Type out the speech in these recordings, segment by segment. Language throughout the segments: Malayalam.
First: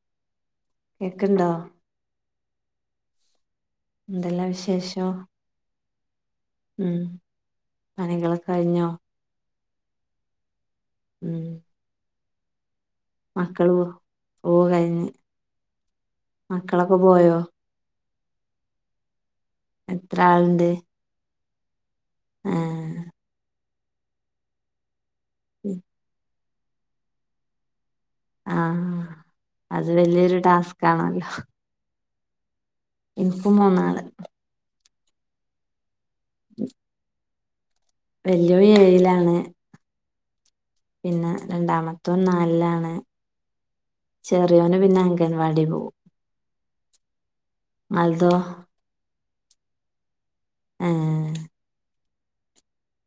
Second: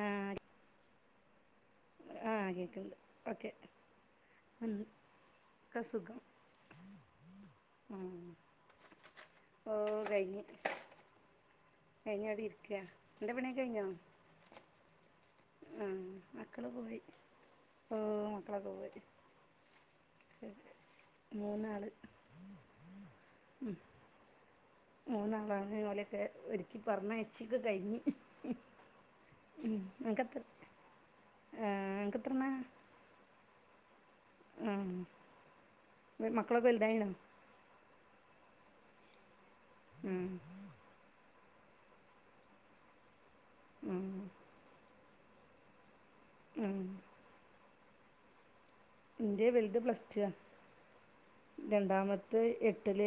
ആഹ് കേക്കണ്ടോ ആഹ് കേക്കണ്ട് ഓക്കെ എന്തെല്ലാ വിശേഷം ഒക്കെ സുഖം ഉം ആ പണികളൊക്കെ കഴിഞ്ഞോ ഓ കയിഞ്ഞ് ഉം കയിഞ്ഞ് ഇവിടെ ഇരിക്കുവാ മക്കള് ഓ കഴിഞ്ഞ് ആഹ് മക്കള് മക്കളൊക്കെ പോയി പോയോ ഓ മക്കളൊക്കെ പോയി എത്ര ആളുണ്ട് മൂന്ന് ആള് ആഹ് ഉം മൂന്നാളാണ് ഓലൊക്കെ ഒരുക്കി പറഞ്ഞയൊച്ചൊക്കെ കഴിഞ്ഞ് ആഹ് അത് വല്യയൊരു ടാസ്കാണല്ലോ ആഹ് അനക്ക് എത്രണ്ണാ എനിക്കും മൂന്നാള് ഉം മക്കളൊക്കെ വലുതായിണോ വാല്യോൻ ഏഴിലാണ് ഉം പിന്നെ രണ്ടാമ മത്തോൻ നാലിലാണ് ഉം ചെറിയോന് പിന്നെ അംഗൻവാടി പോവും ഉം നിങ്ങൾതോ ഇൻ്റെ വലുത് പ്ലസ് ടുവാ ആഹ് രണ്ടാമത്തെ എട്ടില്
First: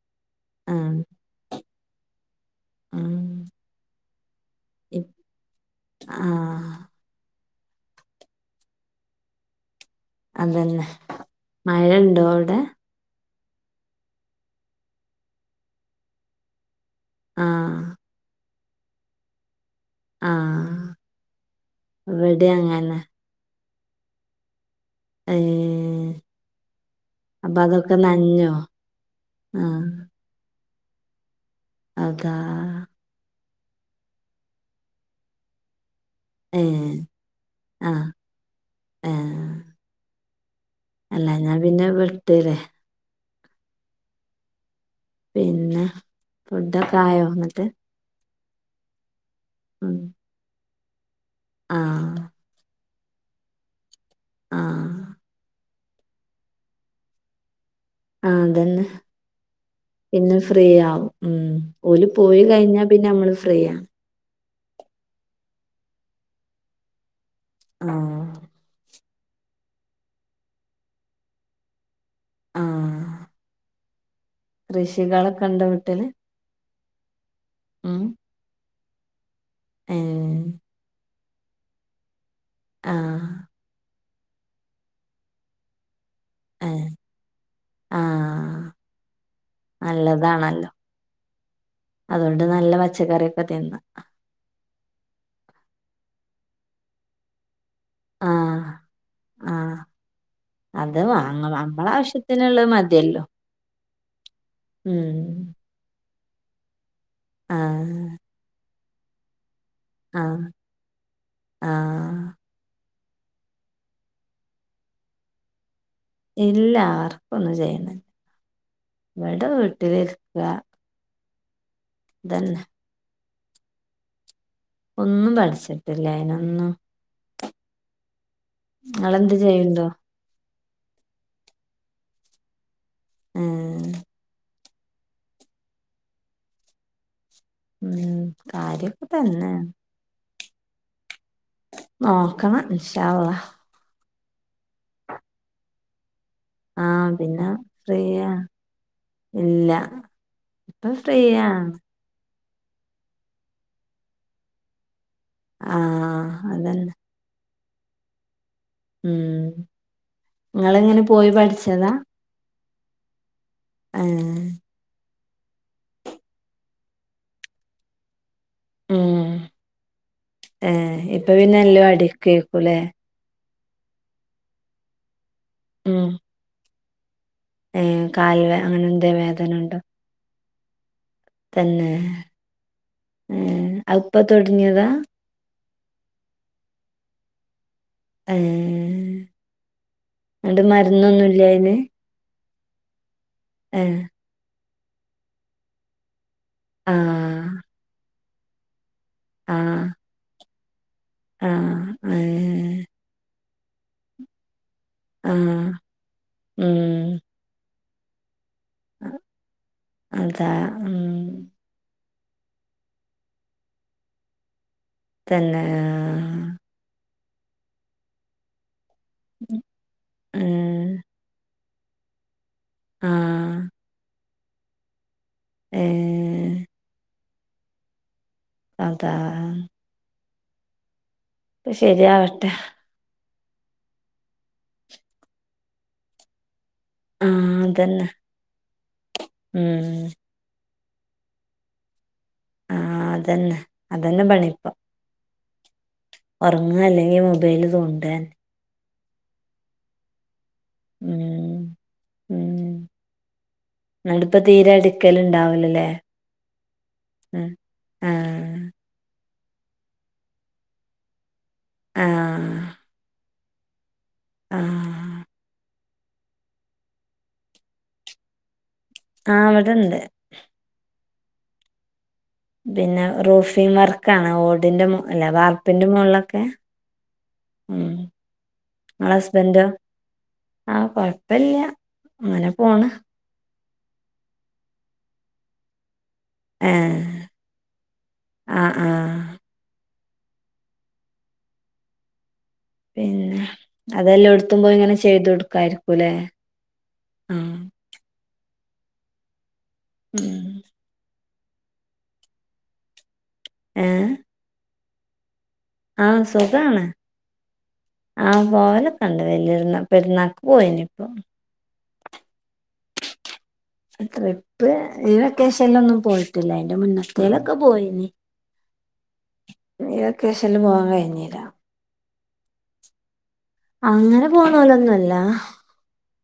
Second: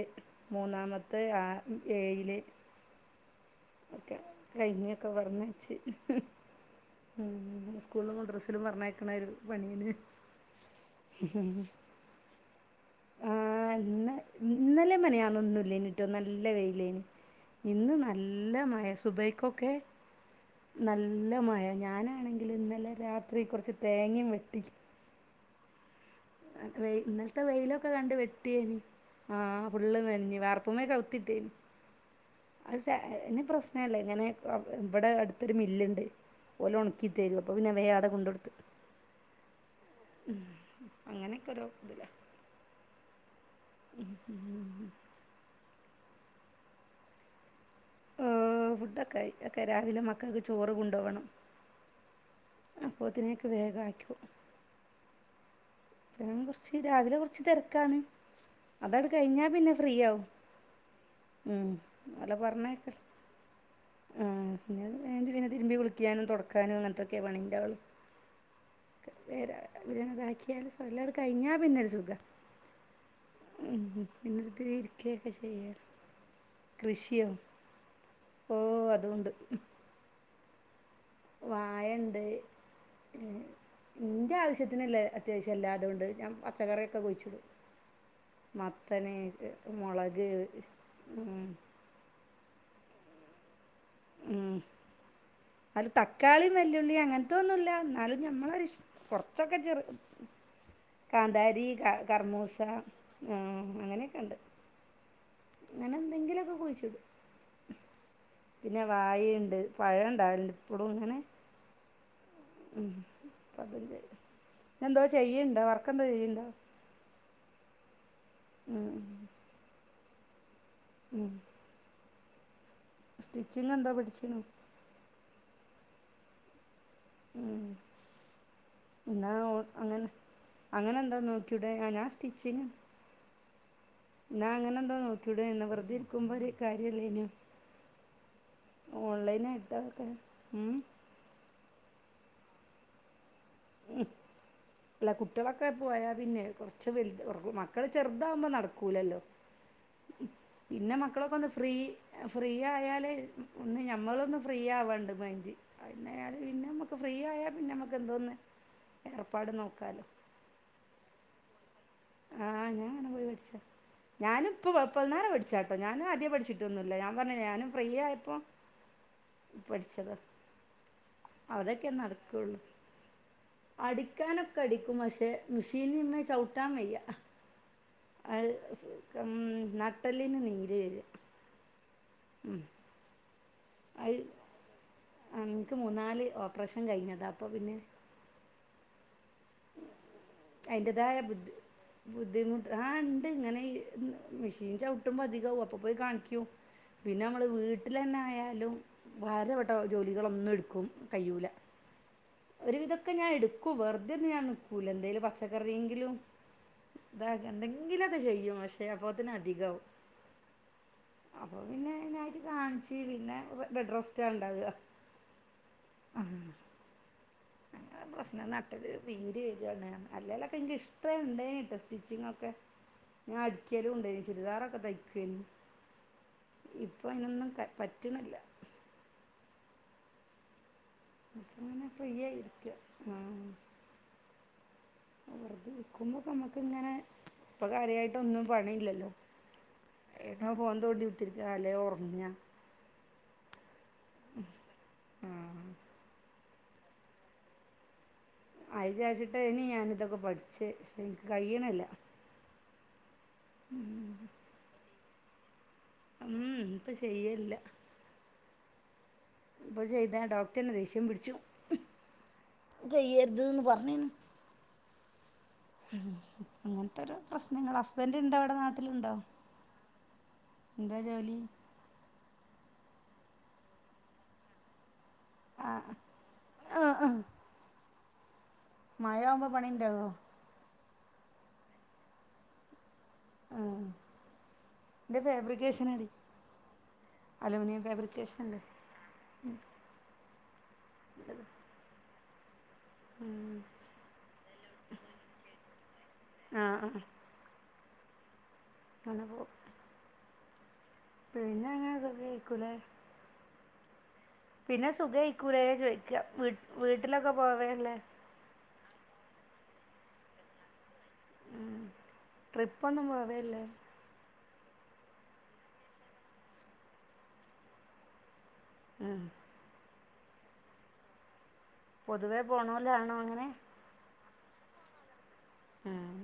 മൂന്നാമത്തെ ആ ഏഴില് ആഹ് ഒക്കെ കഴിഞ്ഞൊക്കെ പറഞ്ഞയച്ച് ആഹ് ഉം സ്കൂളിലും മദ്രസയിലും പറഞ്ഞയക്കണൊരു പണിയാണ് അത് തന്നെ മഴയുണ്ടോ അവിടെ ആഹ് ഇന്ന് ഇന്നലെയും മിനിഞ്ഞാന്നും ഒന്നും ഇല്ലായിന്നുട്ടോ നല്ല വെയിലേന് ആഹ് ഇന്ന് ന നല്ല മഴ സുബ്ഹിക്കൊക്കെ ആഹ് നല്ല മഴ ഞാനാണെങ്കിൽ ഇവടിം അങ്ങനെ ഇന്നലെ രാ ത്രി കൊറച്ച് തേങ്ങയും വെട്ടി ആഹ് വെയി ഇന്നലത്തെ വെയിലൊക്കെ കണ്ട് നനഞ്ഞോ വെട്ടിയേനി ആ ഫുള്ള് നനഞ്ഞി വർ പ്പുമേ കൗത്തിട്ടീന്ന് അതാ അത് സാ എന്നെ പ്രശ്നല്ലേ ഇങ്ങനെ ഇവിടെ അടുത്തൊരു മില്ലുണ്ട് ഏ ഓല് ഒണക്കി തരും അപ്പൊ പിന്നെ വേ ആ ആടെ കൊണ്ട് കൊടുത്ത്ട്ട് ഏ ഉം അങ്ങനെയൊക്കെരോ ഇത് ല്ലെ ത്ത് ലേ പിന്നെ ഫുഡ് ഒക്കെ ആയോ ഇന്നട്ട് ആ ഫുഡൊക്കായി ഒക്കെ രാവിലെ മക്കൾക്ക് ചോറ് കൊണ്ടോവണം ആഹ് അപ്പോത്തിനേക്ക് വേഗം ആക്കി കൊടു ആഹ് പിന്നെ കൊറച്ച് രാവിലെ കൊറച്ച് തിരക്കാണ് ആ അതന്നെ അതട് കഴിഞ്ഞാൽ പിന്നെ ഫ്രീയാവും പിന്നെ ഫ്രീയാവും ഉം ഓല് ഓലെ പോയി കഴിഞ്ഞാൽ പറഞ്ഞയക്കൽ പിന്നെ നമ്മള് ഫ്രീയാ ആ പിന്നെ അത് കഴിഞ്ഞിട്ട് പിന്നെ തിരുമ്പി കുളിക്കാനും തൊടക്കാനും അങ്ങൻത്തൊക്കെ പണീണ്ടാവോള്ളൂ ആ ഇതാക്കിയാൽ സൊയിലാട് കഴിഞ്ഞാൽ പിന്നെ ഒരു സുഖാ ആഹ് ഉം പിന്നെ ഇത്തിരി ഇരിക്കൊക്കെ ഇണ്ടോ ചെയ്യാ കൃഷിയോ ആഹ് ഓ അതും ഉണ്ട് ഏഹ് വായ ഉണ്ട് ആ ഉം ഇന്റെ ആവശ്യത്തിന്ല്ല അത്യാവശ്യം എല്ലാതും ഉണ്ട് ഞാൻ ഏ പച്ചക്കറിയൊക്കെ കുഴിച്ചിടും ആ മത്തന്, മൊളക് ഉം അതോണ്ട് നല്ല പച്ചക്കറിയൊക്കെ തിന്ന ഉം അത് തക്കാളി വല്യുള്ളി അങ്ങനത്തൊന്നുല്ല എന്നാലും ആ ഞമ്മളാവശ്യ കൊറച്ചൊക്കെ ആ ചെറു അത് വാങ്ങും കാന്താരി ക നമ്മള കർമൂസ ആവശ്യത്തിനുള്ളത് മതിയല്ലോ ആ അങ്ങനെ ഒക്കെ ഉണ്ട് ഉം അങ്ങനെ എന്തെങ്കിലൊക്കെ കുഴിച്ചിടും ആഹ് പിന്നെ വായ ഉണ്ട് പഴം ആഹ് ഉണ്ടാവും എപ്പഴും ഇങ്ങനെ ആഹ് ഉ എന്തോ ചെയ്യാണ്ടോ വർ ഇല്ല വർക്ക് ഒന്നും ചെയ്യണില്ല ഇവിടെ വീട്ടിലിരിക്കുക ഉം അതെന്നെ സ്റ്റിച്ചിങ് എന്തോ പഠിച്ചീണോ ഒന്നും പഠിച്ചിട്ടില്ല അനൊന്നും ഉ എന്നാ നിങ്ങളെന്ത് ചെയ്യണ്ടോ അങ്ങനെ അങ്ങനെ എന്തോ നോക്കിടേ ഞ്ഞോ ഞാൻ സ്റ്റിച്ചിങ് ഏഹ് ഞാൻ അങ്ങനെ എന്തോ നോക്കി ടേര്ന്നോ വറുതെ ഇരിക്കുമ്പോ ഒരു കാര്യല്ലേഞ്ഞോ ഉം കാര്യൊക്കെ തന്നെ ഓൺലൈനായിട്ട് ഒക്കെ ഉം നോക്കണം ഇൻഷാ അള്ളാ ഉം അല്ല കുട്ടികളൊക്കെ പോയാ പിന്നെ കുറച്ച് ആഹ് വെൽത് പിന്നെ മക്കള് ഫ്രീയാ ചെറുതാകുമ്പോ നടക്കൂലല്ലോ ഇല്ല ഇപ്പൊ പിന്നെ മക്കളൊക്കെന്ന് ഫ്രീ ഫ്രീയാണ് ഫ്രീ ആയാൽ ഒന്ന് ഞമ്മളൊന്ന് ഫ്രീ ആവാണ്ട് മൈൻറ് അഹ് പിന്നെ ആഹ് ആയാല് പിന്നെ അതന്നെ നമുക്ക് ഫ്രീ ആയാ പിന്നെ നമ്മുക്ക് എന്തോന്ന് ഉം ഏർപ്പാട് നോക്കാലോ ഇങ്ങളെങ്ങനെ പോയി പഠിച്ചതാ ആഹ് ഞാൻ അങ്ങനെ പോയി പഠിച്ച ഏഹ് ഞാനും ഇപ്പ പ്പന്നാരെ പഠിച്ചാ ട്ടോ ഞാനും ആദ്യ പഠിച്ചിട്ടൊന്നുല്ല ഞാന് പറഞ്ഞ ഞാനും ഫ്രീയായപ്പോ ഉം ഏഹ് ഇപ്പ പിന്നെ എല്ലോ അവിടെയൊക്കെ അടി നടക്കുള്ളൂ കേക്കുലേ അടിക്കാനൊക്കെ അടിക്കും പക്ഷെ മെഷീന് ഉം മ്മേര്ന്ന് ചവ്ട്ടാൻ വയ്യ ഏഹ് കാല് അഹ് വേ അങ്ങനെ എന്തേ ഉം വേദന ഉണ്ടോ നട്ടല്ലിന് നീര് വെര തന്നെ ഉം ഏഹ് അഹ് പ്പ തൊടങ്ങേതാ ആഹ് ഇൻക്ക് മൂന്നാല് ഓപ്പറേഷൻ കഴിഞ്ഞതാ അപ്പൊ പിന്നെ ഏഹ് ന്നട്ട് അതിൻ്റെതായ മരുന്നൊന്നുല്ല ബുദ്ധി അയ്ന് ബുദ്ധിമുട്ട് ആഹ് ണ്ട് ഇങ്ങനെ ഈ മെഷീൻ ചവിട്ടുമ്പോൾ അധികമാകവും അപ്പോ പോയി കാണിക്കും പിന്നെ നമ്മള് ആഹ് വീട്ടിലന്നെ ആയാലും ഭാരപെട്ട ആഹ് ജോലികളൊന്നും എടുക്കും കഴൂല ആഹ് ഏഹ് ഒരുവിധൊക്കെ ഞാൻ എട്ക്കും വെറ്തെന്നും ഞാൻ നിക്കൂല എന്തേലും ആഹ് പച്ചക്കറിയെങ്കിലും ഉം ഇത എന്തെങ്കിലൊ ക്കെ ചെയ്യും പക്ഷേ അപ്പോത്തിന് അധികാവും അതാ ഉം അപ്പൊ പിന്നെ അയ്നായിട്ട് കാണിച്ച് പിന്നെ ബെഡ് റെസ്റ്റ ണ്ടാക തന്നെ ഉം അങ്ങനെ പ്രശ്നം നട്ടിലില് നീര് വെരാണ് ആഹ് അല്ലേലൊക്കെ ന്ക്ക് ഏഹ് ഇഷ്ടം ഉണ്ടേനിട്ടോ സ്റ്റിച്ചിങ് ഒക്കെ ഞാൻ ആഹ് അടിക്കലും ഉണ്ടയ്ന് ചുരിദാറൊക്കെ തയ്ക്കയ്നു ഏഹ് ഇപ്പൊ അയ്നൊന്നും കയ് പറ്റ്ണില്ല അതാ ശെരിയാവട്ടെ ആഹ് വെറുതെ നിൽക്കുമ്പോ നമ്മക്കിങ്ങനെ ആഹ് ഇപ്പൊ അതന്നെ കാര്യയിട്ടോന്നും പണയില്ലല്ലോ ഉം ങ്ങനെ ഫോൺതോണ്ടി കുത്തിരിക്ക അല്ലേ ഒർങ്ങ ആഹ് അതന്നെ അതന്നെ പണിപ്പോ ആ ഉറ്ങ്ങ അല്ലെങ്കിൽ മൊബൈല് തോണ്ട അയിജാരിച്ചിട്ടേയ്നി ഞാാനിതൊക്കെ പഠിച്ച് പക്ഷെ ഇൻക്ക് ഉം കഴിണില്ല ഉം ന്നട്ടിപ്പ തീരെ അടിക്കല് ണ്ടാവില്ലല്ലേ ഉം ഉം ഇപ്പചെയ്യലില്ല ആഹ് ഇപ്പൊ ചെയ്താ ഡോക്ടറെനെ ദേഷ്യംപിടിച്ചും ഹ്മ്മ് ആഹ് പ്പോ ചെയ്യര്ത് ന്ന് പർഞ്ക്ക്ണ് ആഹ് ഉം അങ്ങൻതോരോപ്രശ്നങ്ങളാ ഹസ്ബന്റ്ണ്ടോവ്ടെ നാട്ടിലുണ്ടോ? ആഹ് വ്ടെണ്ട് എന്താ ജോലി? പിന്നെ റൂഫിങ് വർക്കാണ് ഓടിന്റെ മു അല്ല വാർപ്പിന്റെമോള്ലൊക്കെ ആ ആ ഉം ഇങ്ങളെ മഴ ആവുമ്പോ ഹസ്ബൻന്റാ പണി ഉണ്ടാവോ ആഹ് കൊഴപ്പല്യ അങ്ങനെ പോണ് ആ ന്റെ ഫാബ്രിക്കേഷൻ എടി ഏ അലൂമിനിയം ഫാബ്രിക്കെഷനല്ലേ പിന്നെ അതെല്ലോടത്തും പോയിങ്ങനെ ചെയ്തോടുക്കാ യിരികുല്ലേ ആ ആഹ് ഹ മ്മ്ഹ് അനപ്പോ ഉം.. പേരിന്നങ്ങനെ തിന്നയ്ക്കുലേ ഏ.. പിന്നെ സുഖയ്ക്കൂലെ ചോയിക്ക്യാ വീട്ടിലൊക്കെപോവലില്ലേ ആ പോവലൊക്കെണ്ട് വല്യര്ന്ന പെരുന്നാക്ക് പോയിനി ഇപ്പോ ഉം ട്രിപ്പൊന്നും പോവാലില്ലെ ല്ലേ ട്രിപ്പ് ഈ വെക്കേഷൻലൊന്നും പോയിട്ടില്ല അയിന്റെ മുന്നത്തേലൊക്കെ പോയിന് ആഹ് ഈ വെക്കേഷൻല് പോകാകഴിഞീല പൊതുവേ പോണോല്ലാണോ അങ്ങനെ അങ്ങനെ പോണ്ണോലോന്നല്ല ആഹ്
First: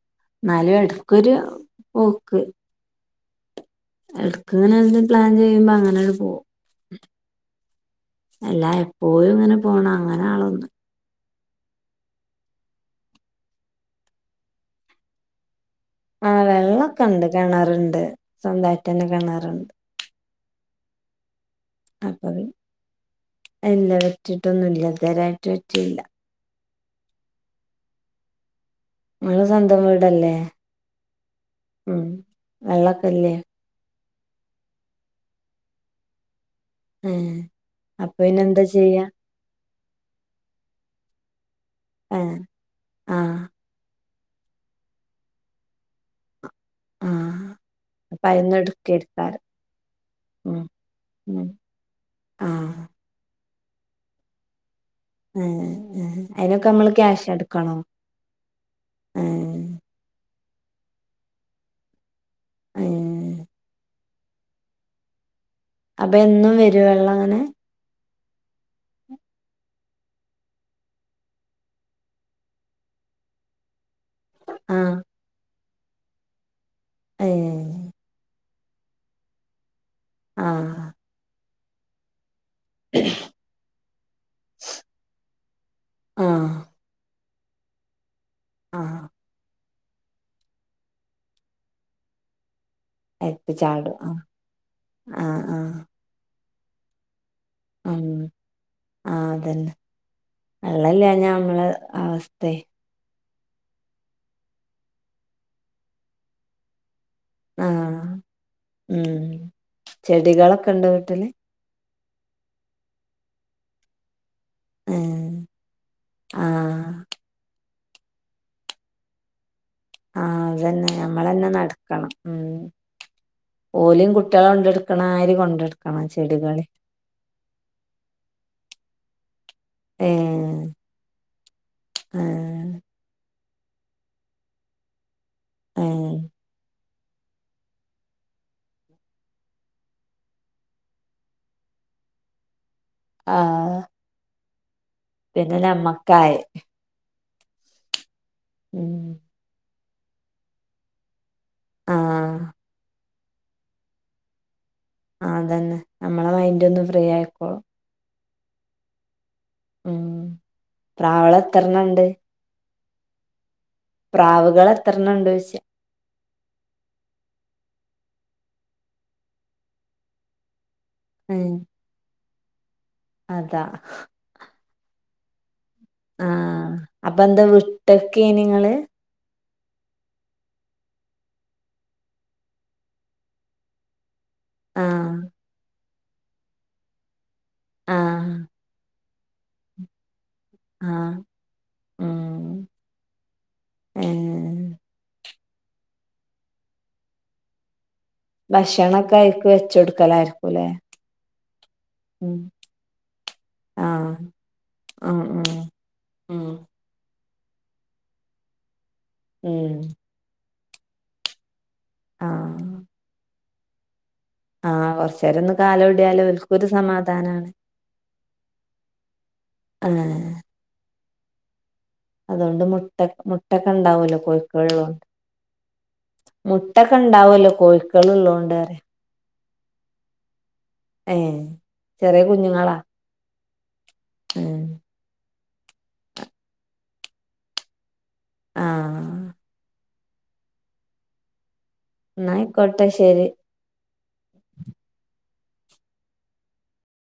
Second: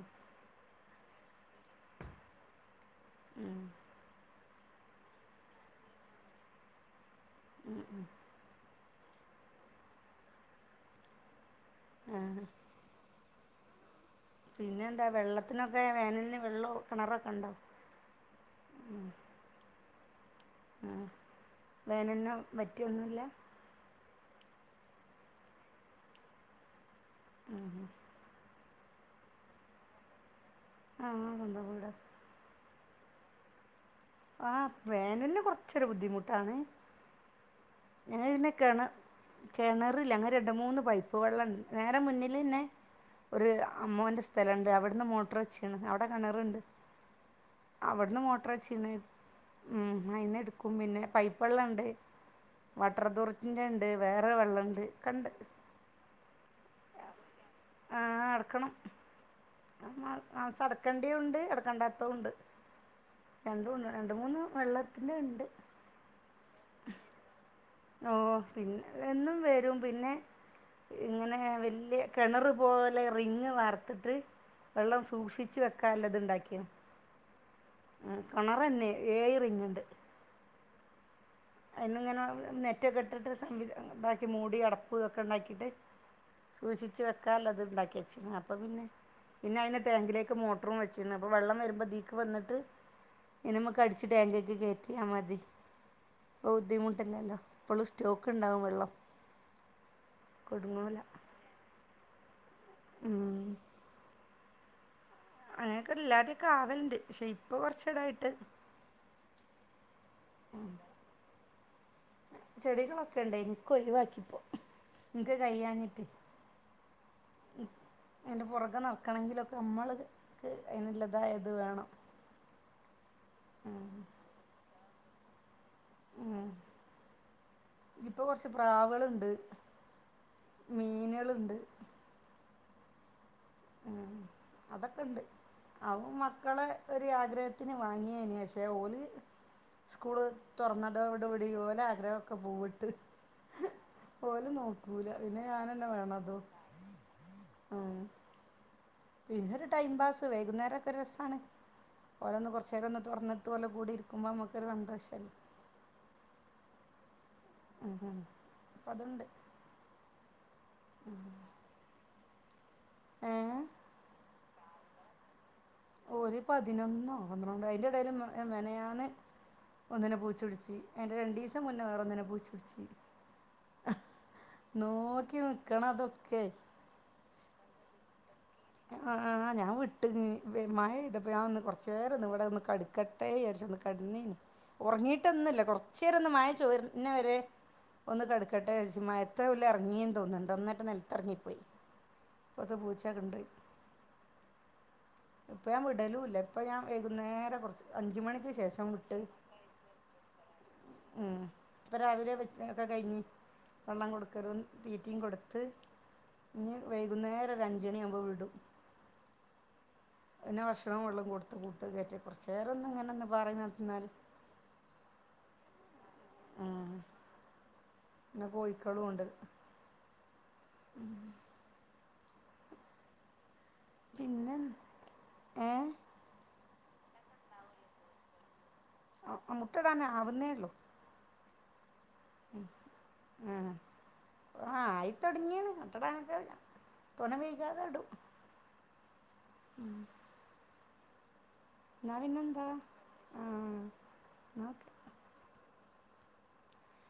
ന്നാലും എടുകൊര് പോക്ക് ഉം എട്ക്ക്‌ങ്ങനെ പ്ലാൻ ചെയ്യുമ്പോ അങ്ങനെങ്ങട് പോവും എല്ല പോയി ഇങ്ങനെ പോണം അങ്ങനെ ആളൊന്ന് ആഹ് പിന്നെന്താ വെള്ളത്തിനൊക്കെ വേനലിന് വെള്ളം കെണറൊക്കെണ്ടോ ഇണ്ട് സ്വന്തായിട്ടന്നെ കെണറ്ണ്ട് ആ അപ്പൊ വേനൽന് പി വറ്റൊന്നുല്ല ഇല്ല വെറ്റിട്ടൊന്നുല്ല്യ ഇതുവരായിട്ട് വെറ്റില്യ ഉം ഹും ങ്ങള് സ്വന്തംവീടല്ലേ ആ സ്വന്തംവീടാ വെള്ളക്കല്ല്യെ ആ വേനൽല്ല് കൊർച്ചൊരു ബുദ്ധിമുട്ടാണ് ഏ.. ഞങ്ങഹ് പിന്നെ കെണ കെണറില്ല അങ്ങ് രണ്ട് മൂന്ന് പൈപ്പ് വെള്ളണ്ട് ഏഹ് നേരെമുന്നിലന്നെ ആഹ് ഒര് അമ്മോൻ്റെ സ്ഥലണ്ട് അവിടുന്ന് മോട്ട്റ് വെച്ച്ണ് അവ്ടെകെണറുണ്ട് ആഹ് അവ്ട്ന്ന് അപ്പൊ അയിന്ന് മോട്ട്ർച്ച്ണ് എടുക്ക എടുക്കാറ് ഉം അയിന്ന് ഉം എടുക്കും പിന്നെ പൈപ്പ് ഉം വെള്ളംഇണ്ട് ആഹ് വാട്ടർ ദോറിറ്റിൻ്റെ ഉണ്ട് വേറെ വെള്ളം ഉണ്ട് ഏഹ് ഏഹ് അയ്നൊക്കമ്മള് ക്യാഷ് അടക്കണോ അടക്കണം ആഹ് ആഹ് മാസം അടക്കണ്ടിയ ഉണ്ട് അടക്കണ്ടാത്ത ഉണ്ട് ഏഹ് രണ്ടും ഉണ്ട് രണ്ട് മൂന്ന് വെള്ളത്തി്ന്റെ ണ്ട് അപ്പൊ എന്നും വരൊ വെള്ളങ്ങനെ ഓഹ് പിൻ എന്നും വരും പിന്നെ ഇങ്ങനെ വല്യ കെണറ് പോലെ റിങ്ങ് വാർത്തിട്ട് ആഹ് വെള്ളം സൂക്ഷിച്ചു വെക്കാല്ലത്ണ്ടാക്കി ഏഹ് ണ് കെണറന്നെ ഏഴ് റിങ്ണ്ട് ആഹ് അയ്ന്ന്ങ്ങനെ നെറ്റൊക്കെ ഇട്ടിട്ട് സംവി താക്കി മൂടി അടപ്പ് ഇതൊക്കെ ണ്ടാക്കിട്ട് ആഹ് സൂക്ഷിച്ച് വെക്കാല്ലത്ണ്ടാക്കി വച്ച്ണ്ർ ഞ് അപ്പം ആഹ് പിന്നെ അയ്ന് ടാങ്കിലേക്ക് മോട്ടറും വെച്ചിരുന്നു. അപ്പൊ വെള്ളം വരുമ്പോ ദീക്ക് വന്നിട്ട് അയിക്ക് ചാടും ഇനിമ്മക്ക്ടിച്ചു ആഹ് ടാങ്കക്ക് കയറ്റിയാ മതി. ആഹ് ആഹ് പ്പ ബുദ്ധിമുട്ടില്ലല്ലോ ഇപ്പോഴും ഉം സ്റ്റോക്ക് ഉണ്ടാവും വെള്ളം ആഹ് അതന്നെ കുടുങ്ങൂല വെള്ളല്ലാഞ്ഞാ നമ്മളെ അവസ്തേയ് ഉം അങ്ങനെക്കെ ഇല്ലാതെക്കാവൽണ്ട്. ക്ഷേ ഇപ്പൊ ആഹ് കൊർച്ചെടായിട്ട് ഉം ചെടികളൊക്കെണ്ടൊ വീട്ടില് ചെടികളൊക്കെണ്ടേനി ക്കൊഴിവാക്കിപ്പോ ഇൻക്ക് ഏഹ് കഴിയാഞ്ഞിട്ട് ആഹ് അയ്ൻ്റെ പൊറകെ നട്ക്കണങ്കിലൊക്കെ അമ്മള് ആഹ് അതന്നെ ഞമ്മളെന്നെ നട്ക്കണം ഉം ഓല്യും കുട്ട്യളെ കൊണ്ടട്ക്ക്‌ണാതിരി കൊണ്ടട്ക്കണം ചെടികള്യും ഇപ്പൊ കൊർച്ച് പ്രാവുകളുണ്ട് ഏഹ് മീനുകളുണ്ട് ആഹ് ഉം അതൊക്കെ ഉണ്ട് അതും ഏഹ് മ ക്കളെ ഒരു ആഗ്രഹത്തിന് വാങ്ങിയേ നി. പക്ഷെ ഓല് സ്കൂള് തൊറന്നതോടുകൂടി ഓലെ ആഗ്രഹക്കെ പൂവിട്ട് ആഹ് ഓല് നോക്കൂല പിന്നെ ഞാനെന്നെ വേണതും ഉം പിന്നെ രു ടൈം പാസ് വൈകുന്നേരം ഒക്കെ ഒരു രസാണ്. ആഹ് ഓലൊന്ന് കുറച്ചു നേരം തുറന്നിട്ട് ഓലെ കൂടി ഇരിക്കുമ്പ അമ്മക്കൊരു സന്തോഷം ആന്ന് അതന്നെ നമ്മളെ മൈന്ഡ് ഒന്ന് ഫ്രീ ആയിക്കോളൂ ഉം ഉം അപ്പ അതുണ്ട് ഉം പ്രാവുകള് എത്രണ്ണണ്ട് ഏഹ് പ്രാവുകളെത്രണ്ണംണ്ടോയ്ച്ച ര് പതിനൊന്നോ പന്ത്രണ്ടോ അതിന്റെഎടേല് മിനിയാന്ന് ഒന്നിനെ പൂച്ചപുട്ച്ച് അയ്ന്റെ ഉം രണ്ടീസം മുന്നെ വേറൊന്നിനെ പൂച്ചട്ച്ച് അതാ നോക്കി നിക്കണതൊക്കെയ് അപ്പന്താ വിട്ടക്കേനി ങ്ങള് അ ആ ആഹ് ഞാൻ വിട്ട് മഴ പെയ്തപ്പോ ഞാൻ ഒന്ന് കൊർച്ചേരൊന്ന് വടൊന്ന് കട്ക്കട് ട്ടേയാര്ച്ചൊന്ന് കടന്നീനി ആഹ് ഉറങ്ങിട്ടന്നല്ല. കൊർ ചേരം ഒന്ന് മയ ചോര്ന്ന വരെ ഒന്ന് ആഹ് കട്ക്കട്ടെ രാച്ച്. മഴത്ത ഓല് ഇറങ്ങിയെന്ന് തോന്നുന്നുണ്ട് ട്ടൊന്നയിട്ട് ആഹ് നെൽത്തെർങ്ങിപ്പോയി. ഉം അപ്പൊക്ക പൂച്ചടെണ്ട് ഏഹ് ഇപ്പൊ ഞാൻ വിടലും ഇല്ല ഇപ്പൊ ഞാൻ വൈകുന്നേരം കുറച്ച് അഞ്ച് മണി ഭക്ഷണോക്കെ അയിക്ക് വെച്ചോട്ക്കലായിരിക്കുംല്ലേ ഉം ഇപ്പൊ രാവിലെ വ ഒക്കെ കഴിഞ്ഞി. വെള്ളം ആഹ് കൊടുക്കലും തീറ്റി ഉം കൊട്ത്ത് ഉ ഇനി വൈകുന്നേരം ഒരു അഞ്ചണിയാകുമ്പോ വിടും ഉം പിന്നെ ഭക്ഷണവും വെള്ളം കൊട്ത്ത് കൂട്ട് കേറ്റി കുറച്ച് ആഹ് നേരൊന്ന് ഇങ്ങനെന്ന് പാറി നടന്നാൽ ആഹ് കോറച് നേരം ഒന്ന് കാല് ഓടിയാൽ ഓൽക്കൊരു സമാധാനാണ് പിന്നെ കോഴിക്കളും ണ്ട് അങ്ങനെ അതുകൊണ്ട് മുട്ട മുട്ടക്കെ ണ്ടാവൂലോ പിന്നെ കോഴക്കള്ളുണ്ട് ഏ മുട്ടക്കെ ണ്ടാവല്ലോ കോഴിക്കള് ള്ളോണ്ട് പറി ആ മുട്ട ഇടാൻ ആവുന്നേള്ളു ഏ ചെറിയ കുഞ്ഞുങ്ങളാ ആ ആഹ് ആ ആയിത്തൊടങ്ങിണ് അത്രവനൊക്ക തോനെ വൈകാതെ ഇടും ആ ഉം ന്നാ എന്നാ പിന്നെന്താ ആയിക്കോട്ടെ ശരി ആ ന്ന ഓക്കെ